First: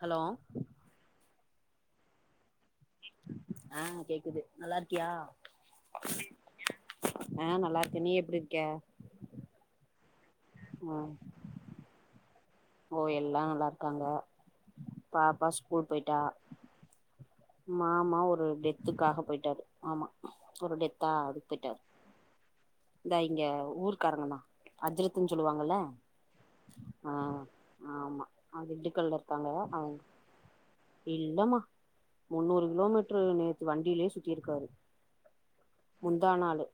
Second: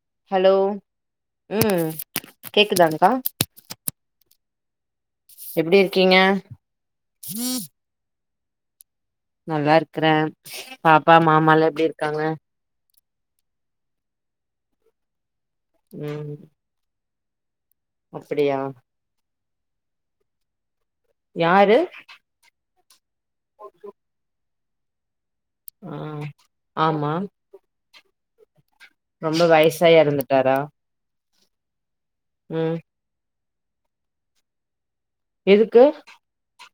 Hello உம் கேக்குதான்க்கா நல்லாருக் கியா ஆஹ் நல்லா இருக்க நீ எப்டி இருக் க நல்லா இருக்கற பாப்பா மாமால்லா எப்டி இருக்காங்க ஓ எல்லா நல்லா இருக்காங்க பாப் பா ஸ்கூல் போய்ட்டா ம் மாமா ஒரு அப்டியா டெத்துக்காக போயிட்டாரு ஆமா ஒரு டெத் தா அதுக் யாரு போய்டாரு தா இங்க ஊர்க்காரங்கதா அஜ்ரித் த்துன்னு சொல்லுவாங்கல்ல ஆ ஆமா ஆஹ் ஆமா அது திண்டுக்கல்ல ரொம்ப வயசாயு எறந்துட்டாரா இல்லம்மா முன்னூறு ம் கிலோமீட்டரு நேத் வண்டியிலே சுத்திருக்காரு எதுக்கு முந்தா நாலு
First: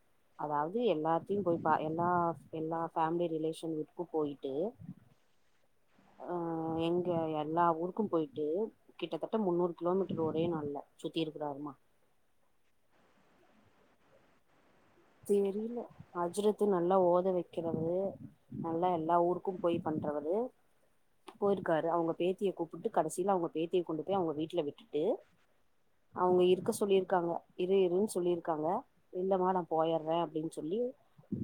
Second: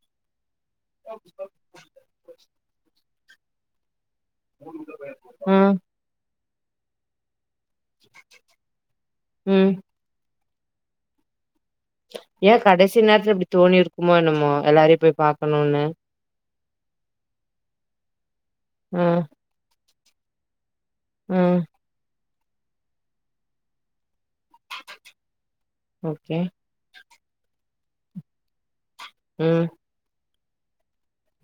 அதாவது எல்லாத்தையும் போய் பா எல்லா எல்லா ஃபேமிலி ரிலேஷன் வீட்டு உஹம் ஆ எங்க எல்லா ஊருக்கும் போயிட்டு கிட்டத்தட்ட ம் முன்னூறு ஒரே நாள்ல சுத்தி இருக்கிறாருமா ஏ கடைசி நேரத்துல இப்படி தோணிருக்குமோ என்னமோ எல்லாரையு போய் பாக்கணுனுு த்து நல்லா ஓத வெக்கிறது நல்லா எல்லா ம் ஊருக்கும் போயி பண்றவரு ம் போயிருக்காரு அவங்க பேத்தியை கூப்பிட்டு கடைசியில அவங்க பேத்தியை கொண்டு அவங்க வீட்டுல விட்டுட்டு ஓகே அவங்க இருக்க சொல்லிருக்காங்க இரு இருன்னு சொல்லியிருக்காங்க இல்லனாளே ம் அப்படின்னு சொல்லி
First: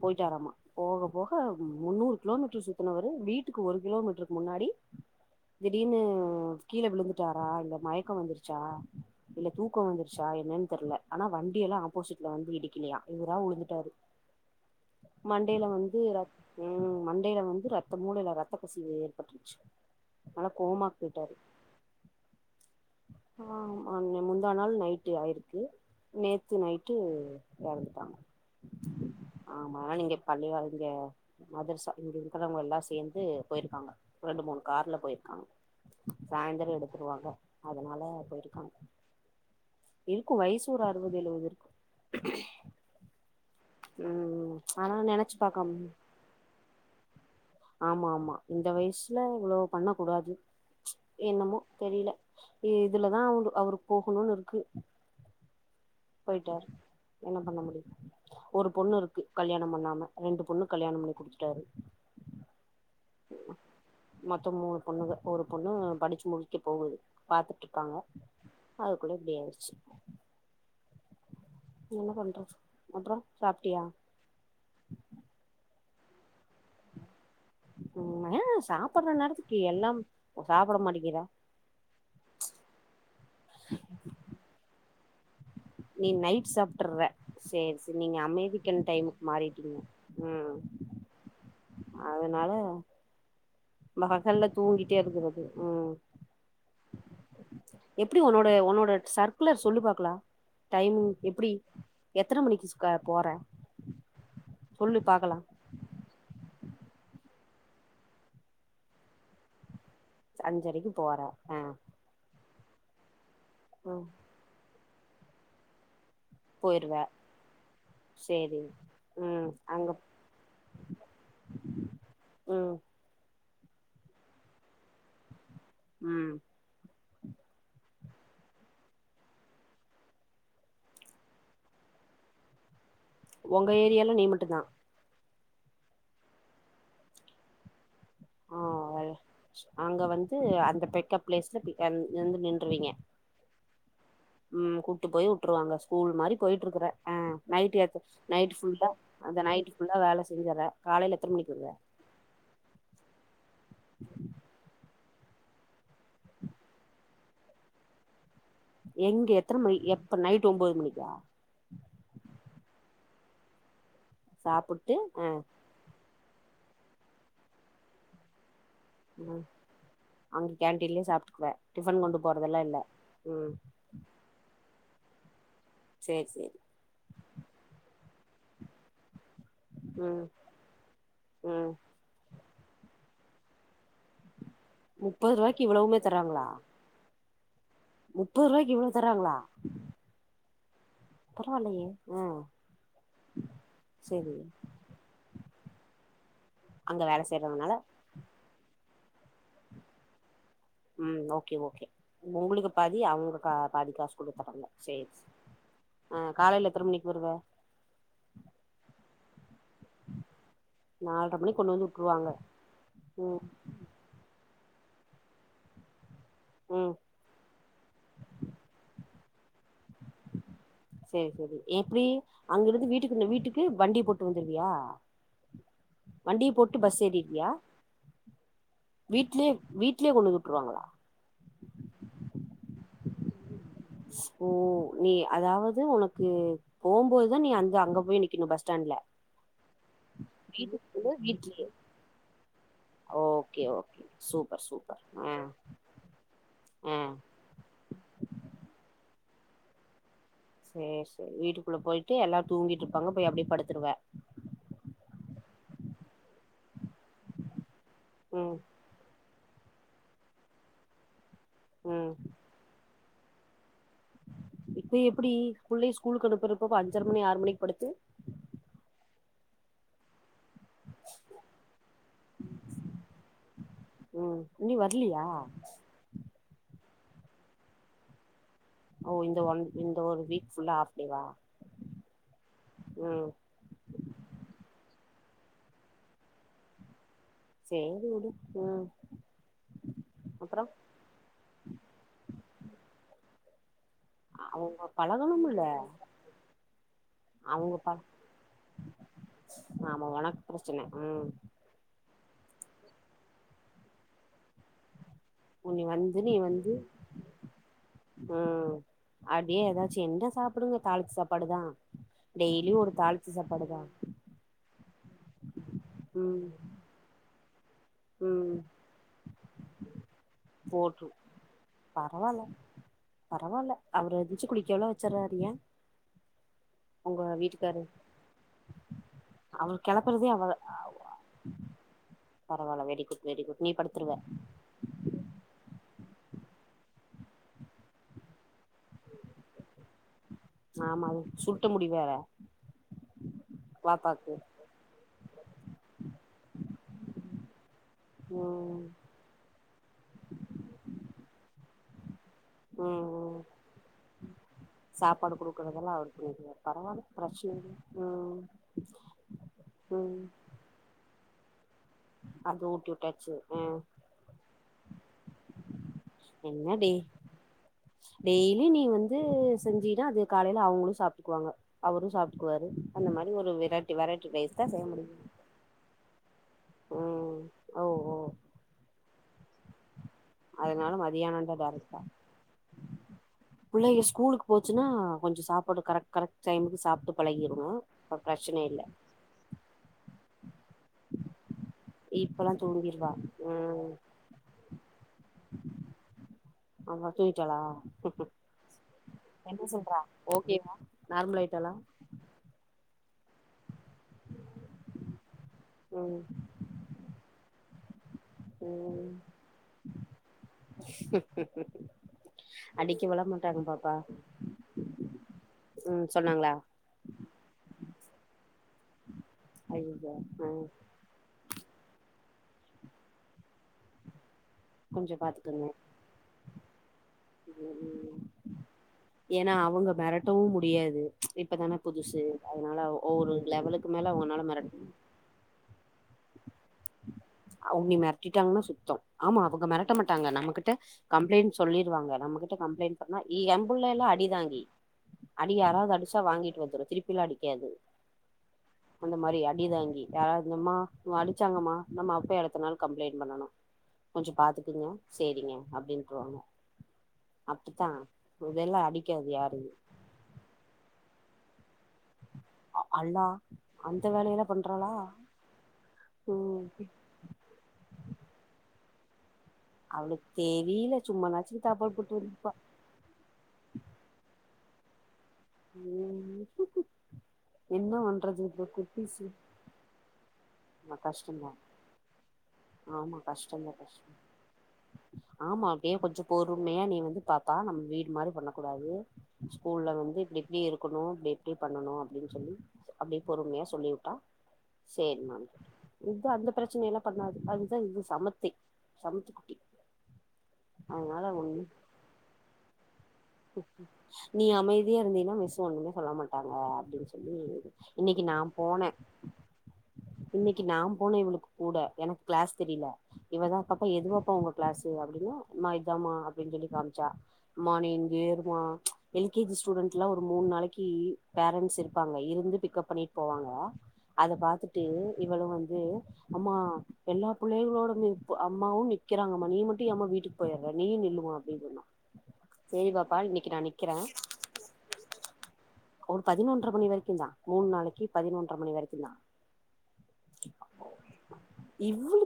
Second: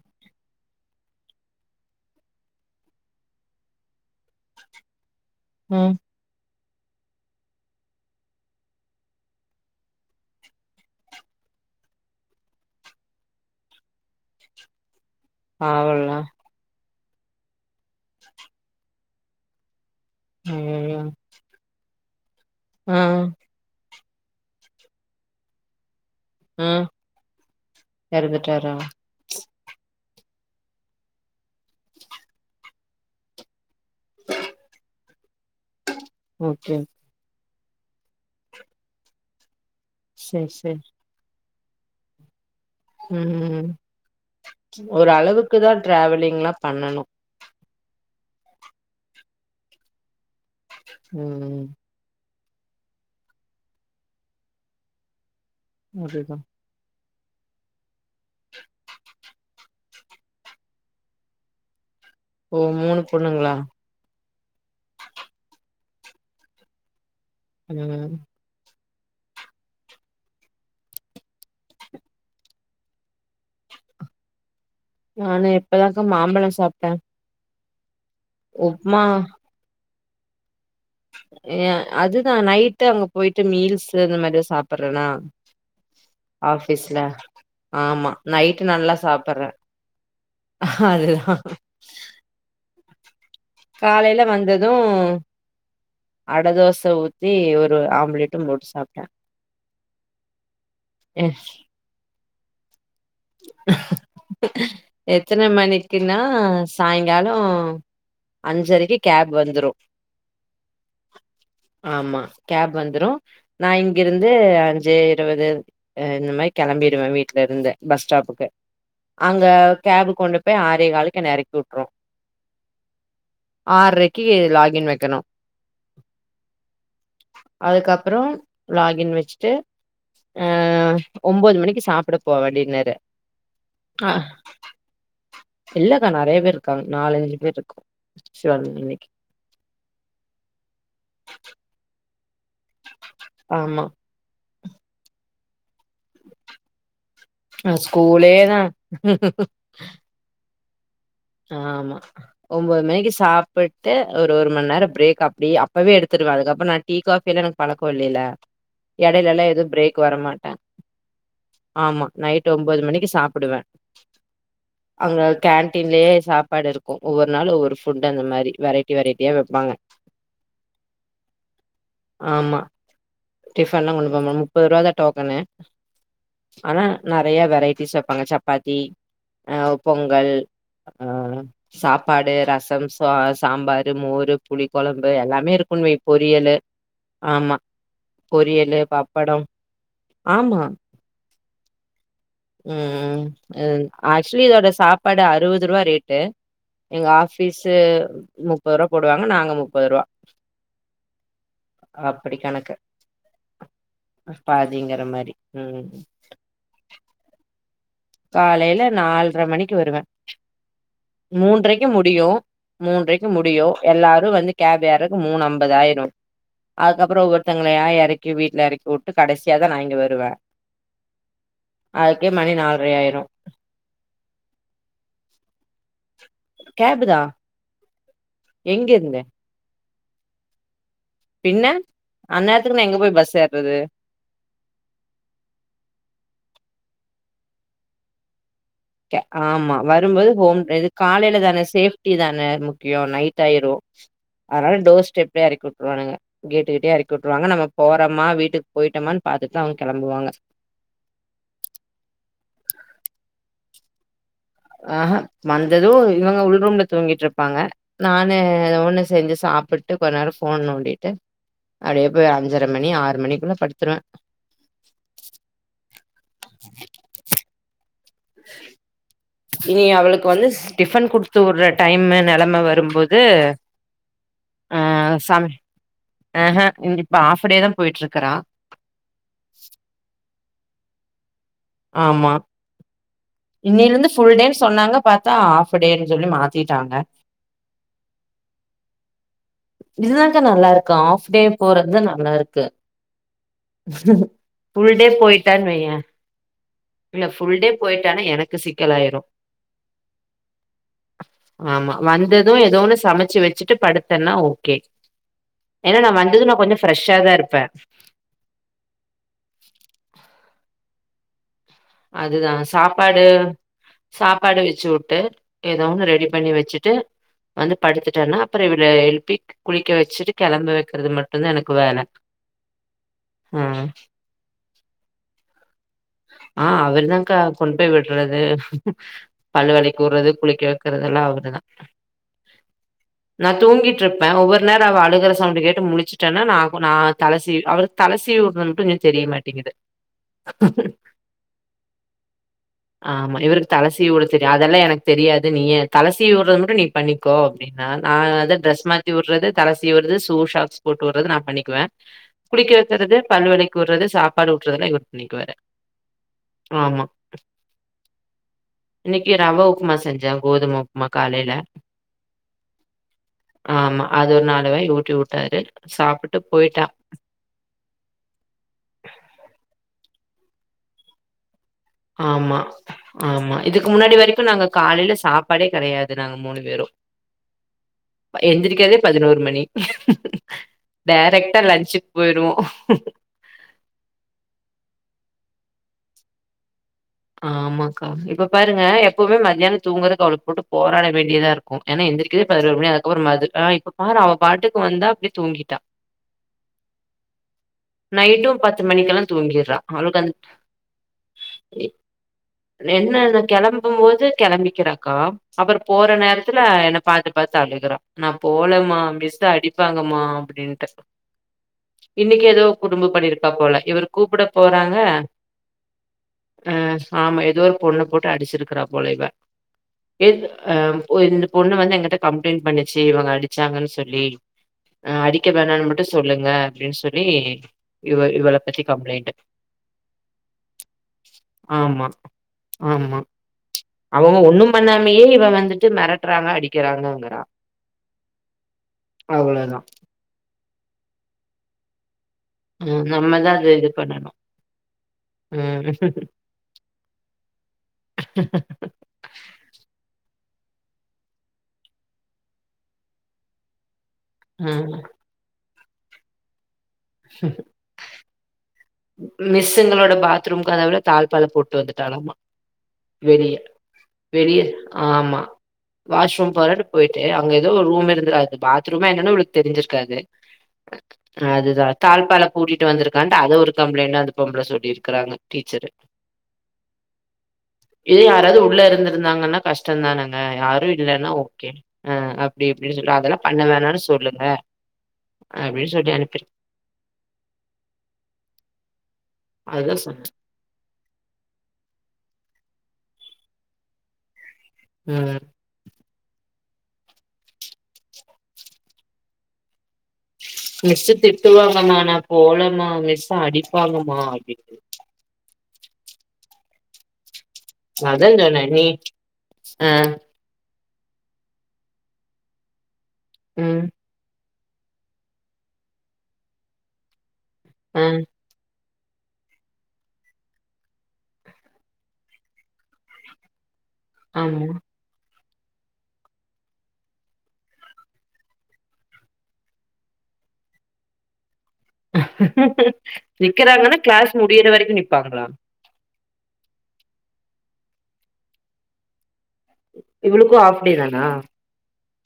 போயிட்டாராமா போக போக முன்னூறு கிலோமீட்டர் சுத்தினவரு வீட்டுக்கு ஒரு கிலோமீட்டருக்கு முன்னாடி ம் திடீர்ன்னு கீழே விழுந்துட்டாரா இல்லை மயக்கம் வந்துருச்சா இல்லை தூக்கம் வந்துருச்சா என்னன்னு தெரில ஆனால் வண்டியெல்லாம் ஆப்போசிட்டில் வந்து இடிக்கலையா இவரா உழுந்துட்டாரு மண்டைல வந்து பாவல்ல ரத்தம் ம் மண்டையில வந்து ரத்த மூளையில ரத்த கசிவு ஏற்பட்டுருச்சு நல்லா கோமாக்கு அய்யய்யோ போயிட்டாரு ஆ ம்ம் ஆ முந்தா நாள் நைட்டு ஆயிருக்கு நேத்து நைட்டு இறந்து இறந்துட்டாரா ஆமா ஆ இங்க பள்ளிவாசல் மதுர்சா இருக்கவங்க எல்லாம் சேர்ந்து போயிருக்காங்க ரெண்டு மூணு கார்ல போயி சாயந்தரம் ஓகே எடுத்துருவாங்க அதனால போயிருக்காங்க இருக்கும் சேரி வயசு சேரி அறுபது எழுவது இருக்கும் ம்ம்ம்ம் ம் ஆனா ஒரு நெனச்சு அளவுக்குதான் டிராவலிங் எலாம் பண்ணணும் ஆமாம்மா இந்த வயசுல இவ்வளவு பண்ண கூடாது என்னமோ ம் தெரியல இதுலதான் அவங்க அவருக்கு போகணும்னு இருக்கு அதுதா போயிட்டார் என்ன பண்ண முடியும் ஒரு பொண்ணு இருக்கு கல்யாணம் பண்ணாம ரெண்டு பொண்ணு கல்யாணம் பண்ணி குடுத்துட்டாரு ஓம் மூணு பொண்ணுங்களா மொத்தம் மூணு பொண்ணுக ஒரு பொண்ணு படுச்சு முடிக்க போகுது பாத்துட்ருக்காங்க ம் அதுகுள்ள இப்டி ஆய்டுச்சு என்ன பண்றது அப்றோம் சாப்ட்டியா நானும் இப்பதாக்கா மாம்பழம் சாப்ட்டேன் உ ஏ சாப்பட்ற நேரத்துக்கு எல்லாம் சாப்ட மாட்டேங்கிற ஏ அதுதான் நைட்டு அங்க போய்ட்டு மீல்ஸு அந்த மாரி சாப்பட்றே பிரணா நீ நைட் சாப்பிட்டுற சேர் சேர் ஆமா நீங்க நைட்டு அமெரிக்கன் நல்லா டைமுக்கு சாப்பட்றே மாறிட்டீங்க உம் அதுதா அதனால காலைல மகல்ல வந்தது தூங்கிட்டே இருக்கறது உம் அட தோச ஊத்தி ஒரு எப்டி ஆம்லேட்டு உன்னோட போட்டு உன்னோட சாப்ட்டே சர்க்குலர் சொல்லு பாக்கலாம் டைமிங் எப்டி எத்தன மணிக்கு க போற சொல்லு பாக்கலா எத்தன மணிக்குன்னா சாங்காலம் அஞ்சரைக்கு கேப் வந்துடும் அஞ்சறைக்கு போற ஆஹ் ஆமா கேப் வந்துரும் நான் இங்கிருந்து ஜெ இருவது இந்த மாரி போயிருவ கிளம்பிற்வேன் வீ்ட்ல இருந்து பஸ் ஸ்டாப்புக்கு சேரி அங்க கேபு கொண்டு போய் ஆரே காலுக்கு என்ன எறக்கி விட்டுரும் ம் ஆறறைக்கு லாகின் வைக்கணும் ம் அதுக்கப் அப்புறம் லாகின் வச்சுட்டு அஹ் ஒன்பது மணிக்கு சாப்பிட போ வேண்டியது நேற உங்க ஏரியால நீ மட்டும் தான் இல்லக்கா நெறைய பேர் இருக்காங்க நாலஞ்சு பேர் இருக்கோம் ஆஹ் வெல் அங்க வந்து அந்த பிக்கப் பிளேஸ்ல பிக்கன் இருந்து நின்றுவீங்க ஆமா உம் கூட்டு போய் வுட்ருவாங்க ஸ்கூல் மாரி போய்ட்டுருக்குற ஆஹ் அ நைட்டு் எத்த நைட் ஸ்கூலேதா ஃபுல்லா அந்த நைட்டு ஃபுல்லா வேல செஞ்சற காலைல எத்தன மணிக்கு வருவ ஆமா ஒம்பொது மணிக்கி ஸ் சாப் புட்டு ஒரு ஒரு மண் நேரம் பிரேக் அப்டி அப்பவே எடுத்துருவே அதுக்கப்புறம் நான் டீ காஃபி எல்லா எனக்கு பழக்கம் இல்லேல எங்க எடைலல்லாம் எத்தன எதும் மணி பிரேக் வர எப்ப நைட் மாட்டேன் ஒம்போது மணிக்கா ஆமா நைட் ட்டு ஒம்பது மணிக்கு சாப்புடுவே சாப்புட்டு ஆஹ் ப்பே சாப்பாடு இருக்கும் ஒவ்வொரு நாளும் ஒவ்வொரு ஃபுட் அந்த மாறி வெரைட் உம் அங்க கேண்டீன்லயே சாப்ட்டுக்குவ டிஃபன் கொண்டு ஆமா போறதெல்லாம் இல்லை உம் டிஃபன்லா கொண்டு போமா முப்பது ருபா தா டோக்கனு ஆனா நெறைய வெரைட்டிஸ் அ பாங்க சப்பாத்தி ஆஹ் ம் பொங்கல் ஆஹ் ம் சாப்பாடு ரசம் பா சாம்பாரு மோரு புளி கொழம்பு முப்பது எல்லாமே ரூவாய்க்கு இருக்குன்னு வை இவ்வளவுமே தராங்களா பொரியலு ஆமா முப்பது ரூவாய்க்கு பொரியலு இவ்வளவு தராங்களா பப்படம் ஆமா பரவால்லயே உம் உம் சேரி ஆக்சுவலி இதோட சாப்பாடு அறுபது ருவா ரேட்டு அங்க எங்க வேல செய்றதுனால ஆஃபீசு முப்பது ருவா போடுவாங்க நாங்க முப்பது ருவா உம் ஓகே ஓகே உங்களுக்கு கணக்கு பாதி அவுங்க க பாதி காசு குடுத்தர்ராங்க பாதிங்கிற செரி செரி மாரி ம் ஆஹ் காலைல எத்தன மணிக்கு வருவ காலைல நால்ர மணிக்கு வருவேன் நால்ர மணிக்கு கொண்டு வந்து மூன்றைக்கு வுட்ருவாங்க முடியும் மூன்றைக்கு ம் முடியும் எல்லாரும் வந்து கேப் ஏறக்கு மூணு அம்பதாயிரும் ம் அதுக்கப்பறோ ஒவ்வொருத்தங்களயா எறக்கி வீட்டு்ல எறக்கி உட் கடசியா தா நா இங்க வருவே செரி செரி எப்டி அதுக்கே மணி அங்கிருந் ந்து நால்ரை ஆயிரு வீட்டுக்கு வீட்டுக்கு வண்டி போட்டு வந்துருவியா வண்டிய போட்டு பஸ் கேபு தா ஏறிருவயா எங்க இருந்து வீட்லே வீட் வீட்லயே கொண்டு வந்து விட்டுருவாங்களா பின்ன அந்நேரத்துக்கு நா எங்க போயி பஸ் ஏற ஸ் ஓ நீ அதாவது உனக்கு போம்போதுதா நீ அந் அங்க போய் நிக்கணு பஸ் ஸ்டாண்ட்ல ஓகே ஆமா வரும்போது ஹோம் வீட்டுக்கு இது போம்போது காலையில தானே வீட்லயே செபிட்டி தானே முக்கியம் நைட் ஓகே ஆயிரும் ஓகே சூப்பர் அதனால சூப்பர் டோர் ஆ ஸ்டெப்பே எறக்கி விட்டுருவானுங்க கேட்டு கிட்டேயே ஆ எறக்கி விட்டுருவாங்க நம்ம போறோம்மா வீட்டுக்கு போயிட்டோமனு பாத்துடுதான் அவங்க கிளம்புவாங்க சேரி சேரி வீட்டுக்குள்ள போயிட்டு எல்லா தூங்கிட்டு இருப்பாங்க போய் அப்படியெ படுத்துருவ ஆ ஹா வந்ததும் இவங்க உள் ரூம்ல தூங்கிட்டு இருப்பாங்க நானு ம் ஒண்ணு செஞ்சு சாப்புட்டு கொஞ்ச நேரொ ஃபோன் நோண்டிட்டு அப்டியே போய் அஞ்சர மணி ஆறு மணிக்குள்ள படுத்துருவ இப்போ எப்டி புள்ளயோ ஸ் கூக்கு அனுப்பறப்போ அப்ப அஞ்சர மணி ஆறு மணிக்கு படுத்து இனி அவளுக்கு வந்து டிஃபன் குடுத்து வுட்ற டைமு நெலம வரும்போது ம் இன்னு ஆ வரலையா சம ஆ ஹ இந் இப்ப ஆஃப் டேதா போயிட்டு இருக்றா ஓ இந்த ஒன் இந்த ஒன் வீக் ஃபுல்லா ஆஃப் டேவா ஆமா ம் இன்னிலே இருந்து ஃபுல்டே சொன்னாங்க பா ஆ ஆஃப் டேன்னு சொல்லி மாத்திட்டாங்க சேரி விடு ம் இதுதாங்க்க அப்றோ நல்லா இருக்கு ஆப்டே போறது தான் நல்லா இருக்கு அவங்க ஃபுல்டே பழகணும்ல போயிட்டான் வையே இல்ல ஃபுல்டே அவங்கப்பா போயிட்டானா எனக்கு சிக்கலாயிரும் ஆமா உனக்கு பிரச்சன ம் ஆமா வந்ததும் ஏதோ ஓன்னு சமைச்சு வெச்சுட்டு படுத்தேன்னா ஓகே உ இனி ஏன்னா நா வந்து நீ வந்தது நா வந்து கொஞ்சோ ஃப்ரெஷ்ஷா தா இருப்பே உம் அதே ஏதாச்சும் என்ன சாப்ப எப்பயுமே தாளிச்ச சாப்பாடு தா அதுதான் சாப்பாடு சாப்பாடு வச்சு விட்டு ஏதோ ஒன்னு ரெடி ம் பண்ணி வச்சுட்டு வந்து படுத்துட்டேனா ம் அப்புறம் இவரை எழுப்பி குளிக்க வச்சுட்டு கிளம்ப போட்ரு வைக்கறது மட்டும் தான் எனக்கு வேலை பரவால்ல பரவால்ல உம் அவரு எந்திச்சு குளிக்கவெல்லா வச்சர்றாரு ஏ ஆ உங்க அவருதாங்க்கா கொண் வீட்டுக்காரு போய் விட்றது பல்லு அவரு கெளப்புறதே வெளைக்கூர்றது அவ குளிக்க வக்கறதெலா அவருதா பரவால்ல வெரி குட் வெரி நா குட் நீ படுத்துருவ தூங்கிட்ருப்ப ஒவ்வொரு நேரோ அவ அழுகுற சவுண்டு கேட்டு முழிச் சொன்னா நா நா தல சீவி அவளுக்கு தல சீவி வுடுற மட்டு இன்னு தெரியமாட்டேங்கிது ஆமா அது சுருட்ட முடி வேற ஆமா இவருக்கு தல சீவி உடத் பாப்பாக்கு தெரியு அதெல்லா எனக்கு தெரியாது நீயே தல சீவிடுறது மட்டு நீ பண்ணிக்கோ அப்படின்னா நா அத ட்ரெஸ் ம் மாத்தி உட்றது தல சீவி உட்றது ஷூ ஷாக்ஸ் போட்டு விட்றது நா பண்ணிக்குவே குளிக்க ம் வக்கிறது ம் பல் வெளக்கி வுட்றது சாப்பாடு ஊட்டுறதெல்லா இவர் பண்ணிக்குவாரு அதெல்லா அவருக் தெரியு ஆமா. பரவால்ல [unintelligible] உம் இன்னைக்கு ரவ உப்புமா உம் செஞ்சேன். கோதும உப்புமா காலையில விட்டாச்சு ஆ ஆமா அது ஒரு நாலு வாய் ஊட்டி உட்டாரு என்னடி டெய்லி நீ வந்து செஞ்சீன்னா அது எப் காலையில அவங்களு சாப்ட்டுக்குவாங்க அவரு ஆமா சாப்ட்டுக்குவாரு அந்த மாரி ஒரு ஆமா இதுக்கு வெரைட்டி முன்னாடி வெரைட்டி வரைக்கு ரைஸ் தா நாங்க செய்ய முடியு காலையில சாப்பாடே கெகடையாது நாங்க மூணு பேரு ம் ஓ ஓ எந்திரிக்குறதே பதினோரு மணி அதனால மதியானந்தா டைரக்ட்டா டேரெக்ட்டா லஞ்சுக்கு போயிருவோம். புள்ளைங்க ஸ்கூலுக்கு போச்சுன்னா கொஞ்சொ சாப் போடு கரெக் கரெக்ட் டைமுக்கு சாப் ஆமாக்கா இப்ப பாருங்க எப்பவுமே மத்யானம் தூங்குறக்கு அவளுக் போட்டு போராட வேண்டியதா இருக்கு ஏனா எந்திரிக்குதே இப்பல்லா பதினோரு மணி தூங்கிருவா அதுக்கப்பறொ மது ஆஹ் ம் இப்பப் பாரு அவ பாட்டுக்கு வந்தா அப்பிடியே தூங்கிட்டா ஆஹா தூங்கிட்டாளா நைட்டும் பத்து மணிக்கெல்லா என்ன தூங்கிறா சொல்றா அவளுக்கு அந்த ஓகேவா நார்மல் ஆயிட்டாளா என்ன இந்த கெளம்ப் பும்போது கெளம்பிக்கிறாக்கா அப்பறொ போற ம் நேரத்துல என்னப் பாத்து பாத்து அழுகுறா நா போலம்மா ம் மிஸ் அடிப்பாங்கமா அப்பிடின்ட்டு இன்னைக்கு எதோ அடிக்க குறும்பு விழ பண்ணிருக்காப் மாட்டாங்க போல பாப்பா இவரு கூப்புடப் போறாங்க ம் சொன்னாங்களா ஆ ஆமா எதோ ஒரு பொண்ணப் போட்டு அடிச்சிருக் க்கறா போல இவ ஐயயோ எதுத் ம் அஹ் ஓ இந்த பொண்ணு வந்து எங்கிட்ட கம்ப்ளைண்ட் பண்ணிச்சு இவங்க அடிச்சாங்கன்னு சொல்லி அ கொஞ்சோ அடிக்க பாத்துக்கங்க வேணான்னு மட்டும் சொல்லுங்க அப்படின்னு சொல்லி இவ- இவளை பத்தி கம்ப்ளைண்ட்டு ஏன்னா அவங்க மிரட்டவு முடியாது இப்பதான ஆமா புதுசு அதனால ஆமா ஒரு ப்ச் லெவலுக்கு மேல அவ அவங்கனால மிரட் ஒண்ணும் பண்ணாமயே இவ வந்துட்டு மெரட் ரா மாரி அடிக் அவங்க நீ மெரட்டிட்டாங்கன்னா சுத்தோம் ஆமா அவங்க அவ்ளோதா மெரட்ட மாட்டாங்க நம்மகிட்ட கம்ப்ளைண்ட் சொல்லிருவாங்க நமக் கம்ப்ளெய்ன்ட் ம் பண்ணா ஈ நம்மதா அது எம்புள்ள இது எல்லா அடி பண்ணணு தாங்கி. அடி யாராவது ம் அடிச்சா வாங்கிட்டு வந்துரும் திருப்பியெல்லாம் அடிக்காது. அந்த மாரி அடி தாங்கி யாராவத் எம்மா இவ அடிக் அடிச்சாங்கம்மா நம்ம அப்பயு அடுத்த நாள் கம்ப்ளெய்ண்ட் பண்ணணும் கொஞ்சோ பாத்துக்குங்க ம் சேரிங்க அப்பிடீன்ருவாங்க அப்டித்தான் இதெல்லாம் அடி மிஸ்சுங்ளோட பாத்ரூம் கதவுல தாழ் தாழ்பால போட்டு டு வந்துட்டாலாமா அல்லா வெளிய அந்த வேலையெல்லா வெளிய பண்றாளா ஆமா வாஷ்ரூம் ம் போறேன்னு போயிட்டு அங்க ஏதோ ரூம் இருந்து அது பா த்துருமே என்னனு அவளுக் தெரிஞ்சிருக்காது, அவளுக்கு தெரில சும்மானாச்சு அதுதா தாப்பால் போட்டு தாழ்ப்பாழ வந்துப்பா பூட்டிட்டு வந்திருக்கான்ட்டு அத ஒரு அது பொம்பள சொல்லிருக்கறாங்க டீச்சரு ம் என்ன இதே பண்றது யாராது உள்ள இருந்துருந்தாங்கனா கஷ்டந்தானங் ஆ கஷ்டந்தா அப்டி இப்டின்னு சொல்லி ஆமா அதெல்லா பண்ண கஷ்டந்தா வேணான்னு கஷ்ட சொல்லுங்க ஆமா அப்டின்னு அப்டியே சொல்லி கொஞ்ச அனுப்பிரு பொறுமையா நீ வந்து பாத்தா நம் வீடு மாரி பண்ணனு கூடாது ஸ்கூல்ல அதுதா வந்து சொன்னே இப்டி இப்டி இருக்கணு இப்டி இப்டி பண்ணணு அப்டின் சொல்லி அப்டியே பொறுமையா சொல்லிவுட்டா சேரிமா ம் இது அந்த பிரச்சனையெல்லா பண்ணாது அதுதா இது சமத்தி சமத்துக்குட்டி மிஸ்சு திட்டுவாங்கமா நா போலமா மிஸ் அடிப்பாங்கம்மா நீ அப்டின்னு அமைதியா இருந்தினா மிஸ் ஒன்னு சொல்ல மாட்டாங்க அப்டின் சொல்லி நா இன்னைக்கு அதா சொன்ன போன நீ ஆ போன இவுளுக்கு கூட எனக்கு க்ளாஸ் தெரில இவதா பாப்பா ம் எது பாப்பா உங்க க்ளாஸ்சு அப்டின ம்மா இதாமா அப்டின் சொல்லி காமிச்சா ஆ மானிங் இருமா எல் கே ஜி ஸ்டூடண்ட்லா ஒரு மூனு நாளக்கி பேரன்ட்ஸ் இருப்பாங்க இருந்து பிக்கப் பண்ணிட் போவாங்க அத ஆமா பாத்துட்டு இவளலு வந் து அம்மா எல்லா புள்ளைகளோட நிப் அம்மாவும் நிக்கறாங்கம்மா நீ மட்டு ஏம்மா வீட்டுக்கு போயர்ற நீயு நில்லுமா அப்டினு சொன்னா ஹ ஹ சேரி பாப்பா இன்னைக்கு நா நிக்கிறே நிக்கிறாங்கனா க்ளாஸ் முடியற வரைக்கு நிப்பாங்ளா ஒரு பதினொன்றர மணி வரைக்குந்தா மூண்ணாளைக்கு பதினொன்றர மணி வரைக்குந்தா இவளுக்கு ஆப் டே தானா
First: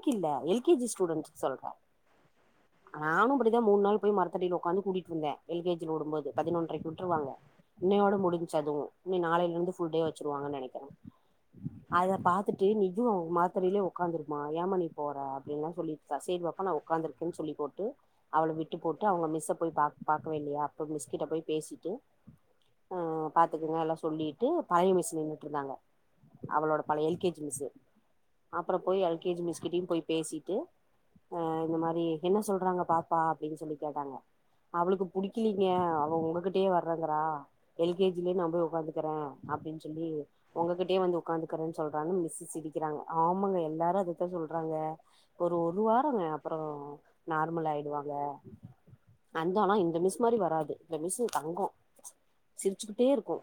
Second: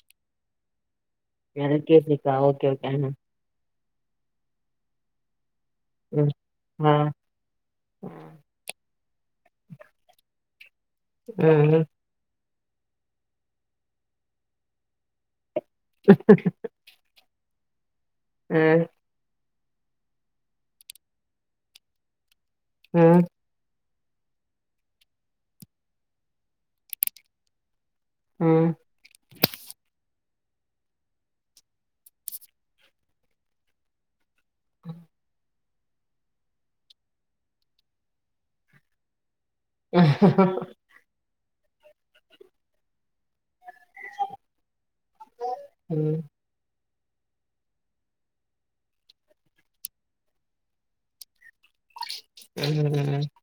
கில்ல எல் கே ஜி ஸ் ஸ்டூடண்ட் சொல்ற எனக்கே சிக்கா ஓகே ஓகே ஆ நானு அப்டிதா மூண்நாள் போய் மரத்தடில உக்காந்து கூட்டிட் ந்த எல் கே ஜில வுடும்போது ம் பதினொன்ரைக்கு ஆ விட்ருவாங்க ம் இன்னையோட முடிஞ்சு அதுவு இனி நாளைலுந்து ஃபுல் டே வச்சுருவாங்க நெனைக் அ ஹு துட்டு நீயு மாத்ரைலியு உக்காந்துரும்மா ஏமா நீ போற எல்லா சொல்லி சசிவ் அப்ப நா உக்காந்துர் இன்சுலி போட்டு அவள விட்டு போட்டு அவ்ங்க மிஸ்ஸப் போய் பாக் பாக்கவே இல்லையா அப்ப மிஸ்கிட்ட போய் பேசிட்டு ஆ ம் பாத்துக்கங்க எல்லா சொல்லிட்டு பழைய மிஸ் நின்னுட்டு இருந்தாங்க அவளோட பழைய எல் கே ஜி மிஸ் ம் அப்பறம் போய் எல் கே ஜி மிஸ்கிட்டயு போய் பேசிட்டு அ இந்த மாரி என்ன சொல்றாங்க பாப்பா அப்படின் சொல்லி கேட்டாங்க அவளுக்கு புடிக்ளி ஏ அவ உங்ககிட்டயே வர்றங்கறா எல் கே ஜி லே நா போய் உக்காந்துக்குறே அப்டின் ம் சொல்லி உங்ககிட்டயே வந்து உக்காந்து க்குரே சொல்றாங்க மிஸ்ஸு சிரிக்கிறாங்க ஆமாங்க எல்லாரு அதுத்தா சொல்றாங்க ஒரு ஒரு ம் வாரோங்க அப்புறோ நார்மல் ஆய்டுவாங்க அந்தானா இந்த மிஸ் மாரி வராது இந்த மிஸ்சு தங்கோ சிரிச்சுக்குட்டே ம் ம். இருக்கு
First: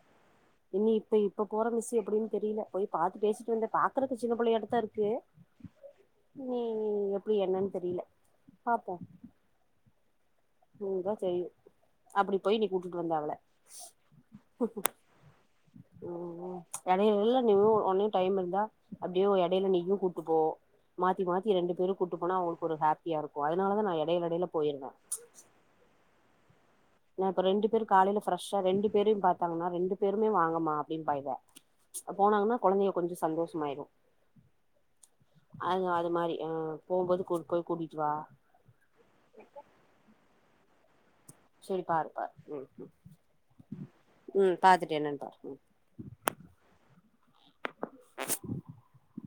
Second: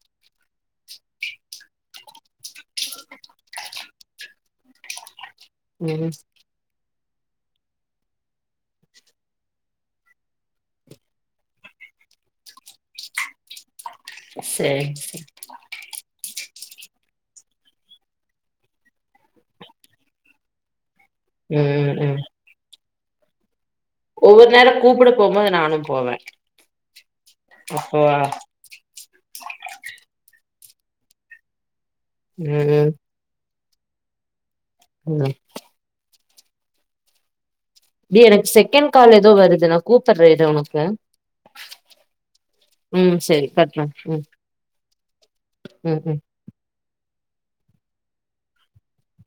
இனி இப்பய் இப்ப போற மிஸ் எப் ப்டும் தெரில போய் பாத்து பேசிட்டு வந்து பாக்கறக்கு சின்ன புள்ளையாட்டோ தா இர்க்கு ம் நீ எப் இ என்னன் தெரில பாப்போ பூரா செய்யு அப்படி போய் நீ கூட்டுட்டு வந்த அவ்ள சர் செ எடைய் இல்ல நிவ்வு ஒனே டைம் இருந்தா அப்டியே உ எடைய்ல நீயு கூட்டு போ மாத்தி மாத்தி ரெண்டு பேரு ம் கூட்டு ம் போனா அவ்ங்ளுக் ஒரு ஹாப் யா இர்க்கு அத் னாலாதா நா எடைய் எடைய்ல ஒவ்வொரு நேரோ போய்ர்வே கூப்புட போம்போது நானு போவே நா இப்ப ரெண்டு பேரு அப்போ காலைல ஃப்ரெஷ்ஷா ரெண்டு பேரயு பாத்தாங்கனா ரெண்டு பேருமே வாங்கமா அப்டின் பா இவ போனாங்கன்னா ம் கொழந்தைங்க கொஞ்சோ சந்தோஷ் ம் [unintelligible] அது அது மாரி யாங் போம்போது குருக்கு டி எனக்கு செகண்ட் கால் எதோ வருது நா கூப் பர்ற இரு உனக்கு சரி பாரு பாரு ம் ம் சரி கட் பண்ணு ம் பாத்துட்டே என்னனு பாரு ம் [inaudible]